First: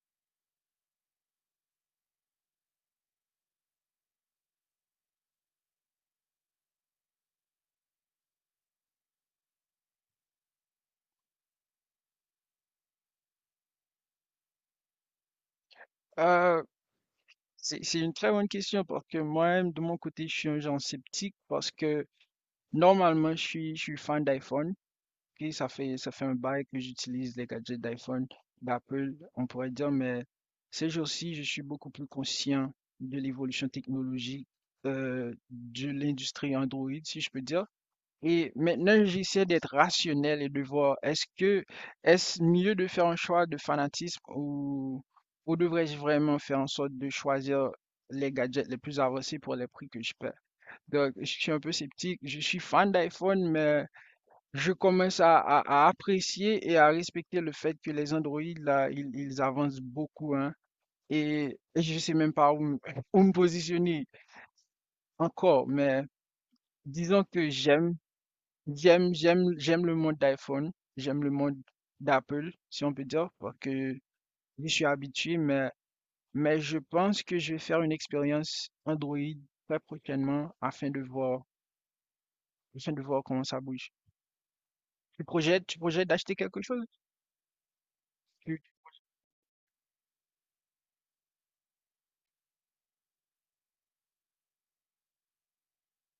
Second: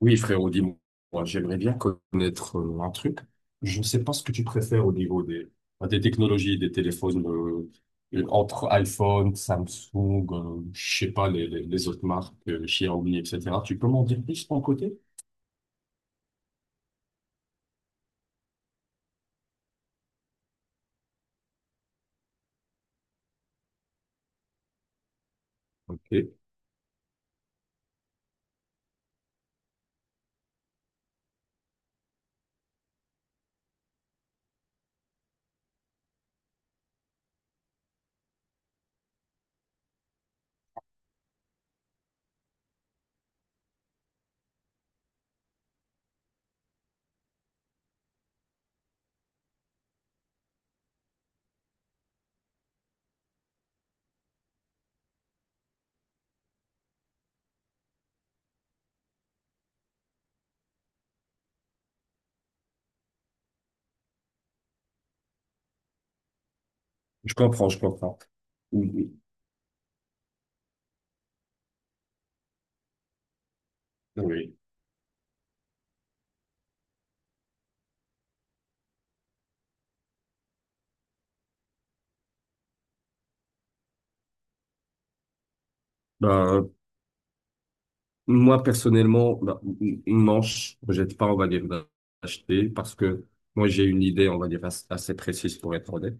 Oui, frérot, dis-moi, j'aimerais bien connaître un truc. Je ne sais pas ce que tu préfères au niveau enfin, des technologies, des téléphones, entre iPhone, Samsung, je sais pas, les autres marques, Xiaomi, etc. Tu peux m'en dire plus de ton côté? Euh, c'est une très bonne question parce que moi-même, de mon côté, je suis un genre sceptique parce que normalement, je suis fan d'iPhone. Et ça fait, Ok, ça fait un bail que j'utilise les gadgets d'iPhone, d'Apple, on pourrait dire, mais ces jours-ci, je suis beaucoup plus conscient de l'évolution technologique de l'industrie Android, si je peux dire. Et maintenant, j'essaie d'être rationnel et de voir, est-ce mieux de faire un choix de fanatisme ou devrais-je vraiment faire en sorte de choisir les gadgets les plus avancés pour les prix que je paie? Donc, je suis un peu sceptique. Je suis fan d'iPhone, mais je commence à apprécier et à respecter le fait que les Android, là, ils avancent beaucoup, hein. Et je sais même pas où, où me positionner encore, mais disons je que comprends, je j'aime. comprends. Oui. J'aime j'aime le monde d'iPhone, j'aime le monde d'Apple, si on peut dire, parce que Oui. je suis habitué, mais je pense que je vais faire une expérience Android très prochainement afin de voir comment ça bouge. Tu projettes d'acheter quelque Ben, chose? Tu- moi, personnellement, non, je ne projette pas, on va dire, d'acheter parce que moi, j'ai une idée, on va dire, assez assez précise pour être honnête.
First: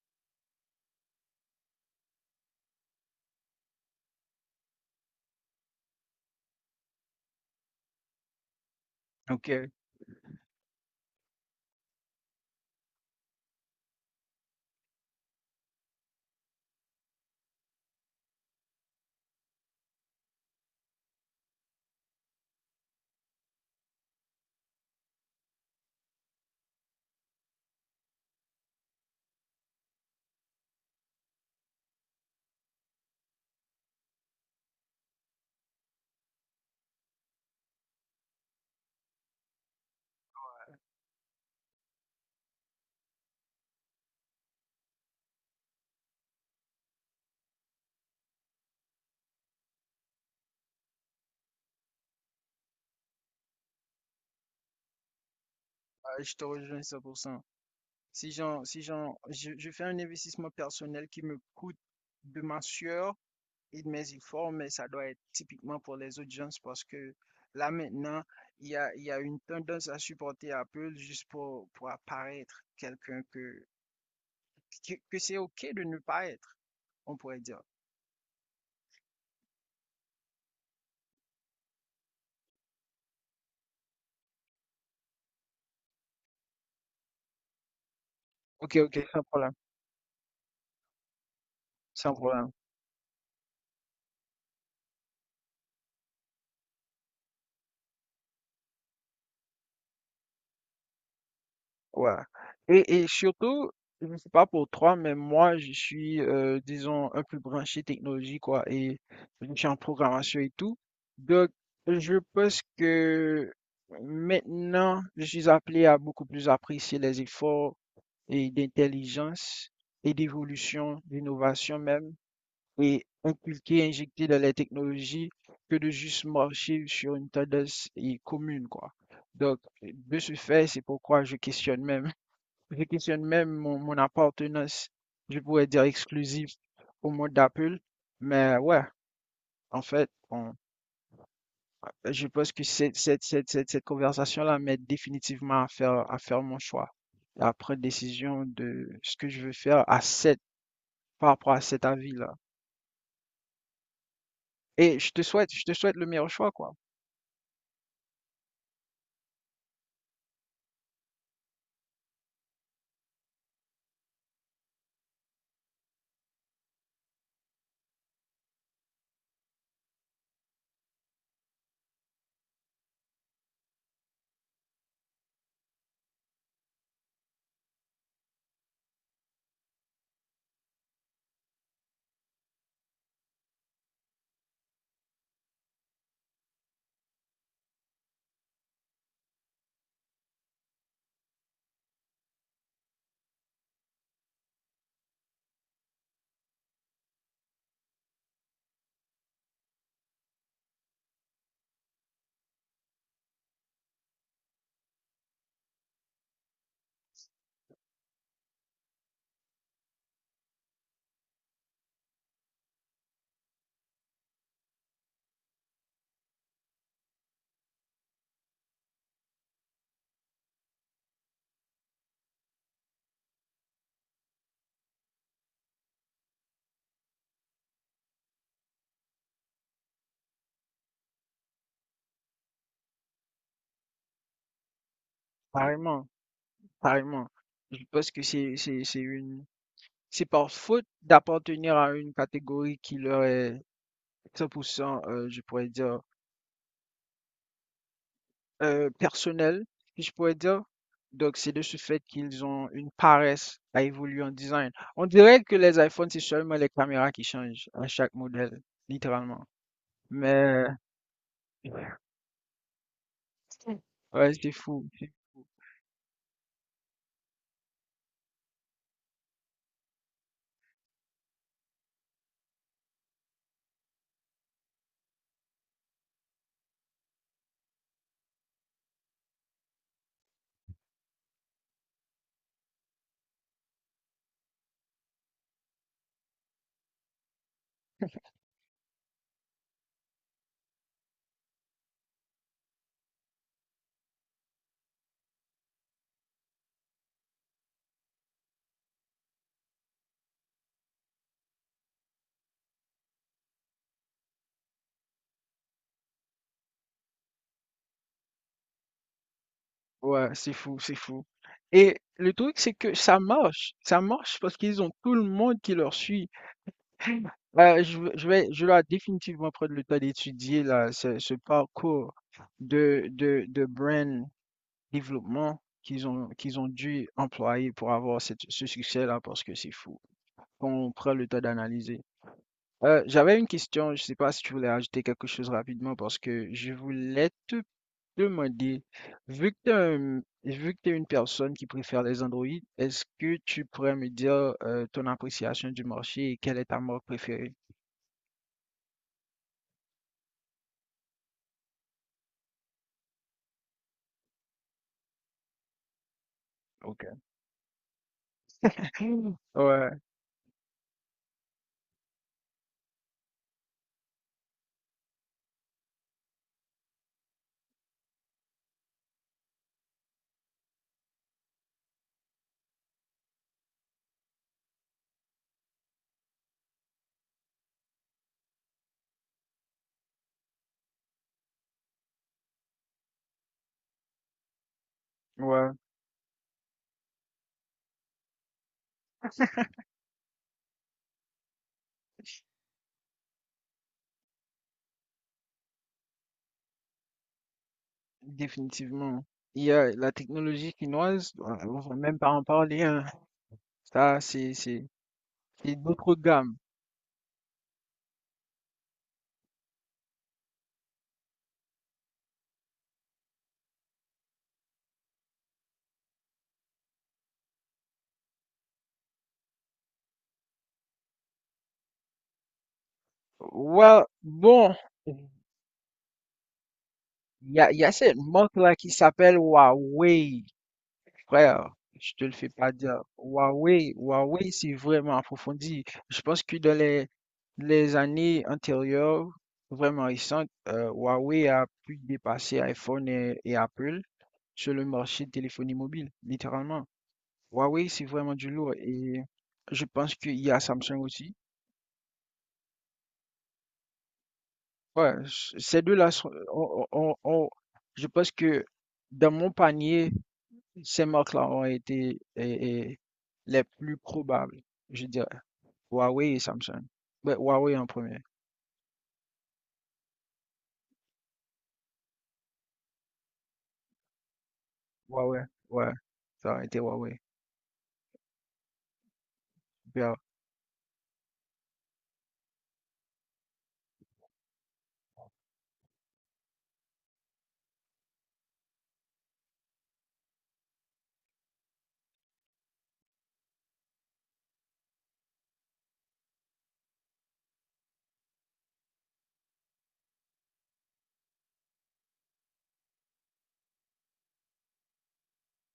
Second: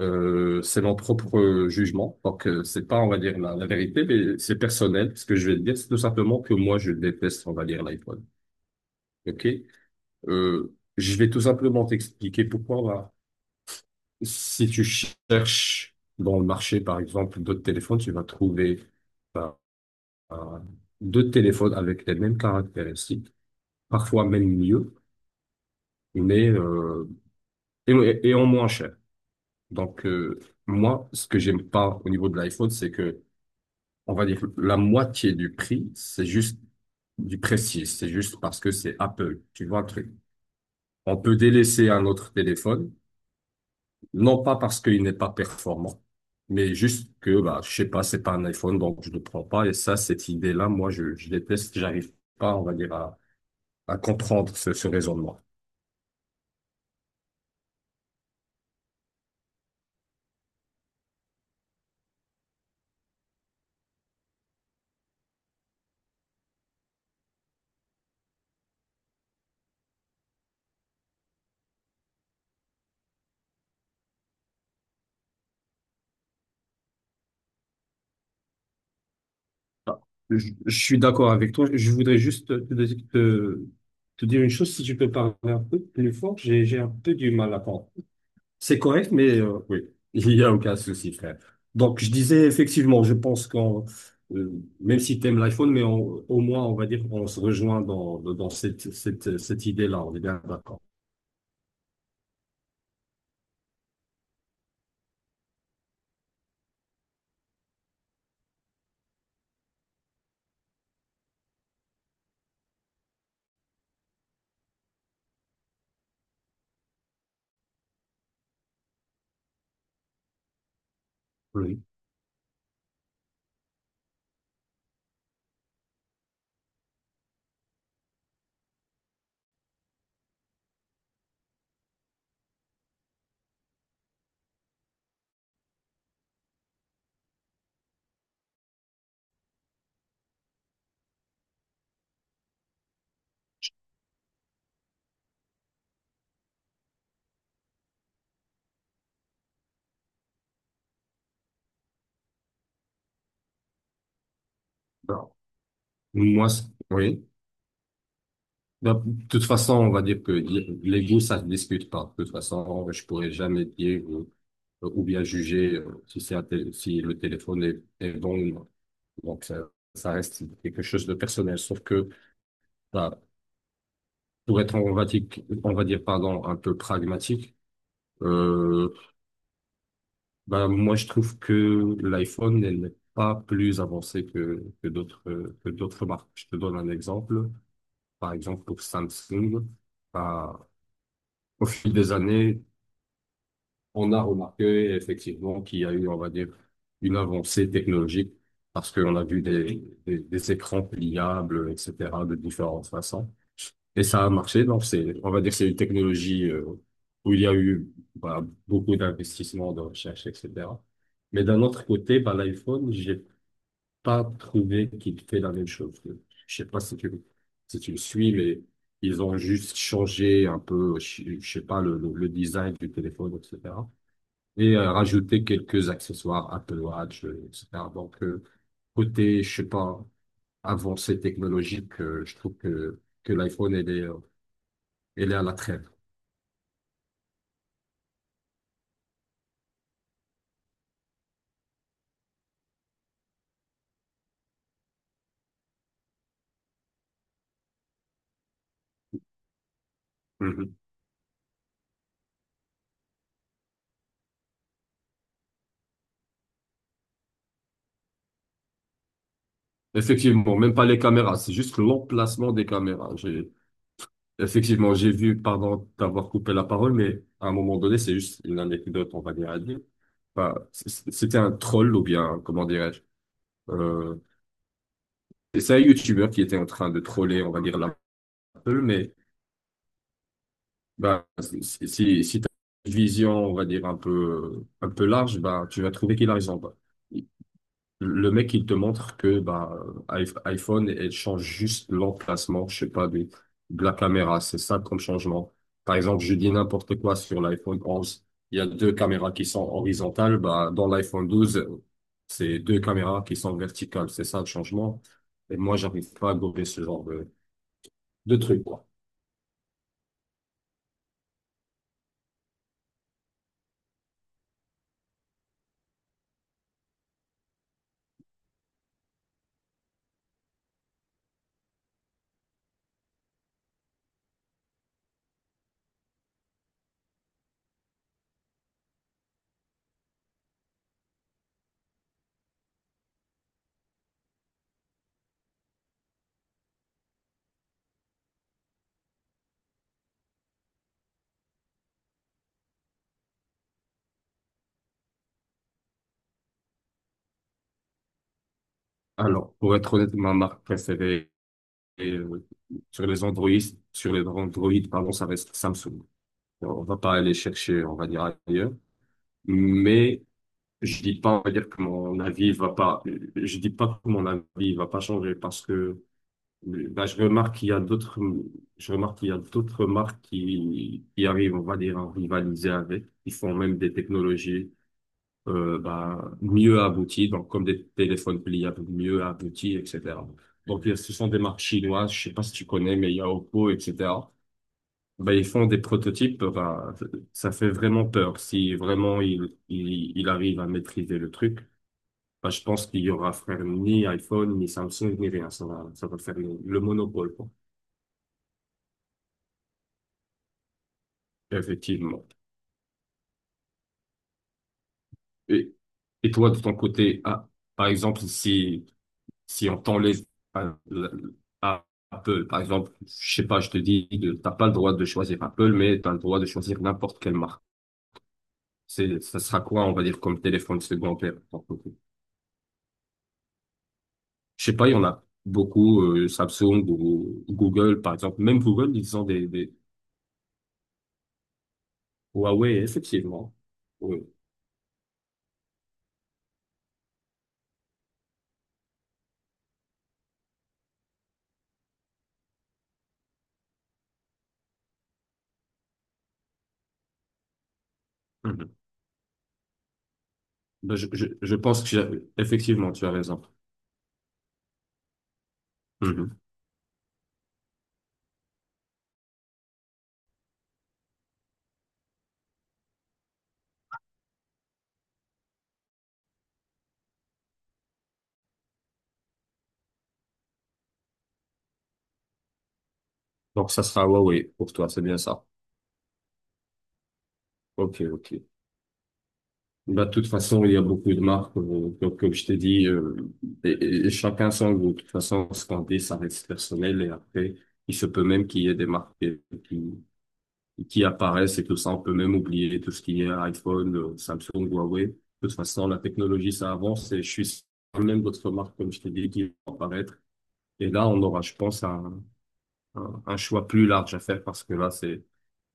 C'est mon propre jugement. Donc, c'est pas, on va dire, la vérité, mais c'est personnel. Ce que je vais te dire, c'est tout simplement que moi, je déteste, on va dire, l'iPhone. OK? Ok, Je vais tout simplement t'expliquer pourquoi. Bah, si tu cherches dans le marché, par exemple, d'autres téléphones, tu vas trouver bah, un- deux téléphones avec les mêmes caractéristiques, parfois même mieux, mais euh, et en moins cher. Donc, moi, ce que j'aime pas au niveau de l'iPhone, c'est que on va dire la moitié du prix, c'est juste du prestige, c'est juste parce que c'est Apple, tu vois le truc. On peut délaisser un autre téléphone, non pas parce qu'il n'est pas performant, mais juste que bah je sais pas, c'est pas un iPhone donc je ne le prends pas et ça cette idée-là moi je déteste, j'arrive pas on va dire à comprendre ce raisonnement. je te rejoins 100%. Si j'en, si j'en, je fais un investissement personnel qui me coûte de ma sueur, mais il forme, ça doit être typiquement pour les audiences parce que là maintenant, il y a une tendance à supporter Apple juste pour apparaître quelqu'un que, que c'est OK de ne pas être, on pourrait dire. Ah, je suis d'accord avec toi, je voudrais juste te, te dire une chose si tu peux parler un peu plus fort, j'ai un peu du mal à comprendre. Ok, C'est ok, correct, sans mais problème, oui, il y a aucun souci, frère. Donc, je sans disais problème. effectivement, euh, même si tu aimes l'iPhone, mais au moins, on va dire qu'on se rejoint dans cette idée-là. On est bien d'accord. Ouais. Et surtout, je ne sais pas pour toi, mais moi, je suis, disons, un peu branché technologie, quoi, et je suis en programmation et tout. Donc, je pense que maintenant, je suis appelé à beaucoup plus apprécier les efforts et d'intelligence et d'évolution, d'innovation Oui. même, et inculquer, injecter dans les technologies que de juste marcher sur une tendance et commune, quoi. Donc, de ce fait, c'est pourquoi je questionne même mon, mon appartenance, je pourrais dire exclusive au monde d'Apple. Mais ouais, en fait, je pense que cette conversation-là m'aide définitivement à faire mon choix, à prendre décision de ce que je veux faire à cette, par rapport à cet avis-là. Alors, Je te souhaite le meilleur Moi, choix, c'est- quoi. oui. Ben, de toute façon, on va dire que les goûts, ça ne se discute pas. De toute façon, je pourrais jamais dire ou bien juger si c'est un si le téléphone est, est bon ou non. Donc, ça reste quelque chose de personnel. Sauf que, voilà, Pour être, on va dire, pardon, un peu pragmatique, euh, ben, moi, je trouve que l'iPhone, elle n'est pas plus avancée que d'autres marques. Je te donne un exemple. Par exemple, pour Samsung, ben, au fil des années, on a remarqué effectivement qu'il y a eu, on va dire, une avancée technologique parce qu'on a vu des écrans pliables, etc., de différentes façons. Et ça a marché, donc c'est, on va dire que c'est une technologie où il y a eu bah, beaucoup d'investissements, de recherche, etc. Mais d'un autre côté, bah, l'iPhone, j'ai pas trouvé qu'il fait la même chose. Je sais pas si tu, si tu le suis, mais ils ont juste changé un peu, je sais pas, le design du téléphone, etc. Et rajouté quelques accessoires, Apple Watch, etc. Donc, côté, je sais pas, avancée technologique, je trouve que l'iPhone, elle est à la traîne. Pareillement, pareillement. Je pense que c'est par faute d'appartenir à une catégorie qui leur est 100 je pourrais dire, personnelle, si je pourrais dire. Mhm. Donc c'est de ce fait qu'ils ont une paresse à évoluer en design. On dirait que les iPhones, c'est seulement les caméras qui changent à chaque modèle, littéralement. Effectivement, Mais même pas les caméras, c'est juste l'emplacement des caméras. Ouais, c'est fou, Effectivement, c'est j'ai vu, pardon d'avoir coupé la parole, mais à un moment donné, c'est juste une anecdote, on va dire, à dire. Enfin, c'était un troll, ou bien, comment dirais-je, euh, c'est un YouTuber qui était en train de troller, on va dire, l'Apple, mais bah, si tu une vision, on va dire, un peu large, bah, tu vas trouver qu'il a raison. Bah, le mec, il te montre que bah, iPhone, elle change juste l'emplacement, je sais pas, de la caméra. C'est ça comme changement. Par exemple, je dis n'importe quoi sur l'iPhone 11. Il y a deux caméras qui sont horizontales. Bah, dans l'iPhone 12, c'est deux caméras qui sont verticales. C'est ça le changement. Et moi, j'arrive pas à gober ce genre de truc, quoi. ouais, c'est fou et le truc, c'est que ça marche parce qu'ils ont tout le monde qui leur suit. Bah, je dois définitivement prendre le temps d'étudier là ce, ce parcours de brand développement qu'ils ont dû employer pour avoir ce succès-là parce que c'est fou. Quand on prend le temps d'analyser. J'avais une question, je sais pas si tu voulais ajouter quelque chose rapidement parce que je voulais te demander, vu que t'es une personne qui préfère les Android, est-ce que tu pourrais me dire ton appréciation du marché et quelle est ta marque préférée? Alors, pour être honnête, ma marque préférée euh, sur les Android, sur les Android, pardon, ça reste Samsung. On va Ok. pas aller chercher, on va dire ailleurs. Ouais, Mais je dis pas, on va dire que mon avis va pas, je dis pas que mon avis va pas changer parce que ben, je remarque qu'il y a d'autres marques qui arrivent, on va dire, à rivaliser avec, qui font même des technologies ben, mieux abouties, donc comme des téléphones pliables mieux aboutis, etc. Donc ce sont des marques chinoises, je sais pas si tu connais, mais il y a Oppo, etc. Bah, ils font ouais, des prototypes, bah, ça fait vraiment peur. Si vraiment il arrive à maîtriser le truc, bah, je pense qu'il y aura frère ni iPhone, ni Samsung, ni rien. Ça va faire le monopole, quoi. définitivement. Il y a la technologie chinoise, on va même Effectivement. pas en parler, hein. Ça, Et, c'est d'autres et toi, gammes. de ton côté, ah, par exemple, si, si on t'enlève à- à Apple, par exemple, je sais pas, je te dis, t'as pas le droit de choisir Apple, mais t'as le droit de choisir n'importe quelle marque. Ça sera quoi, on va dire, comme téléphone secondaire? Ouais, Je bon, sais pas, il y en il a beaucoup, Samsung ou il y a Google, par cette exemple. Même marque-là qui Google, ils ont s'appelle des Huawei. Frère, je te le fais pas Huawei, dire. effectivement. Oui. Huawei, c'est vraiment approfondi. Je pense que dans les années antérieures, vraiment récentes, Huawei a pu dépasser iPhone et Apple sur le marché de téléphonie mobile, littéralement. Huawei, c'est vraiment du Mhm. lourd. Et je pense qu'il y a Ben, Samsung aussi. je pense que effectivement, tu as raison. Ouais, c- ces deux-là, sont- Mhm. On- je pense que dans mon panier, ces marques-là ont été les plus probables, je dirais. Huawei et Samsung. Ouais, Huawei en premier. Donc, ça sera Huawei pour toi, c'est bien Huawei, ça. ouais, ça a été Huawei. Ok, ok. Bah, de Bien. toute façon, il y a beaucoup de marques, comme, comme je t'ai dit, et, et chacun son goût. De toute façon, ce qu'on dit, ça reste personnel et après, il se peut même qu'il y ait des marques qui, qui apparaissent et tout ça. On peut même oublier tout ce qui est iPhone, Samsung, Huawei. De toute façon, la technologie, ça avance et je suis sûr que même d'autres marques, comme je t'ai dit, qui vont apparaître. Et là, on aura, je pense, un choix plus large à faire parce que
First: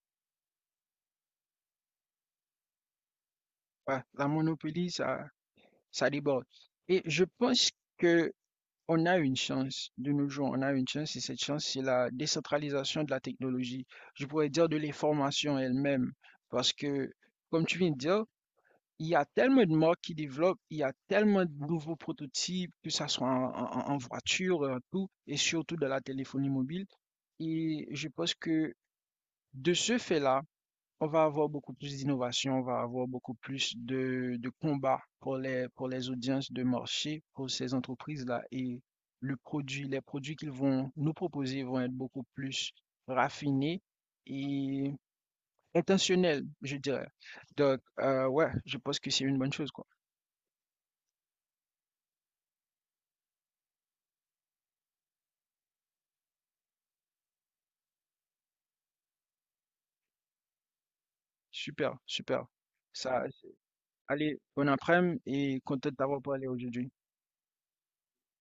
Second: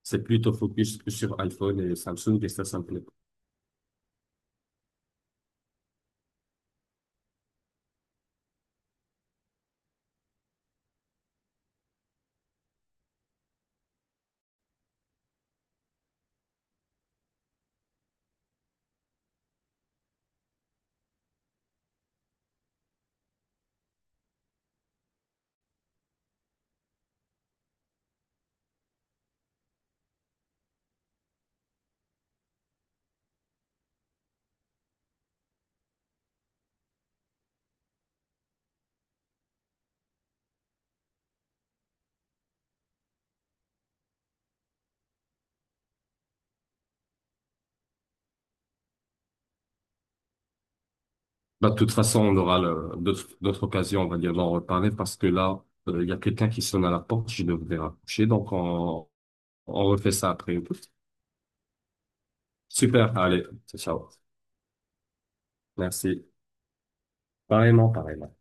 c'est plutôt focus que sur iPhone et Samsung et ça me plaît pas. Ouais, la monopolie, ça déborde. Et je pense que on a une chance de nos jours, on a une chance et cette chance, c'est la décentralisation de la technologie. Je pourrais dire de l'information elle-même, parce que, comme tu viens de dire, il y a tellement de marques qui développent, il y a tellement de nouveaux prototypes, que ça soit en, en voiture, en tout, et surtout dans la téléphonie mobile. Et je pense que de ce fait-là, on va avoir beaucoup plus d'innovation, on va avoir beaucoup plus de combats pour les audiences de marché, pour ces entreprises-là. Et les produits qu'ils vont nous proposer vont être beaucoup plus raffinés et intentionnels, je dirais. Donc, ouais, je pense que c'est une bonne chose, quoi. Bah, de toute façon, on aura d'autres, d'autres occasions, on va dire, d'en reparler parce que là, il y a quelqu'un qui sonne à la porte, je devrais raccrocher. Donc, on refait ça après. Super, super. Super, Ça, allez, ciao. allez, bon après-midi et content d'avoir Merci. parlé aujourd'hui. Pareillement, pareillement.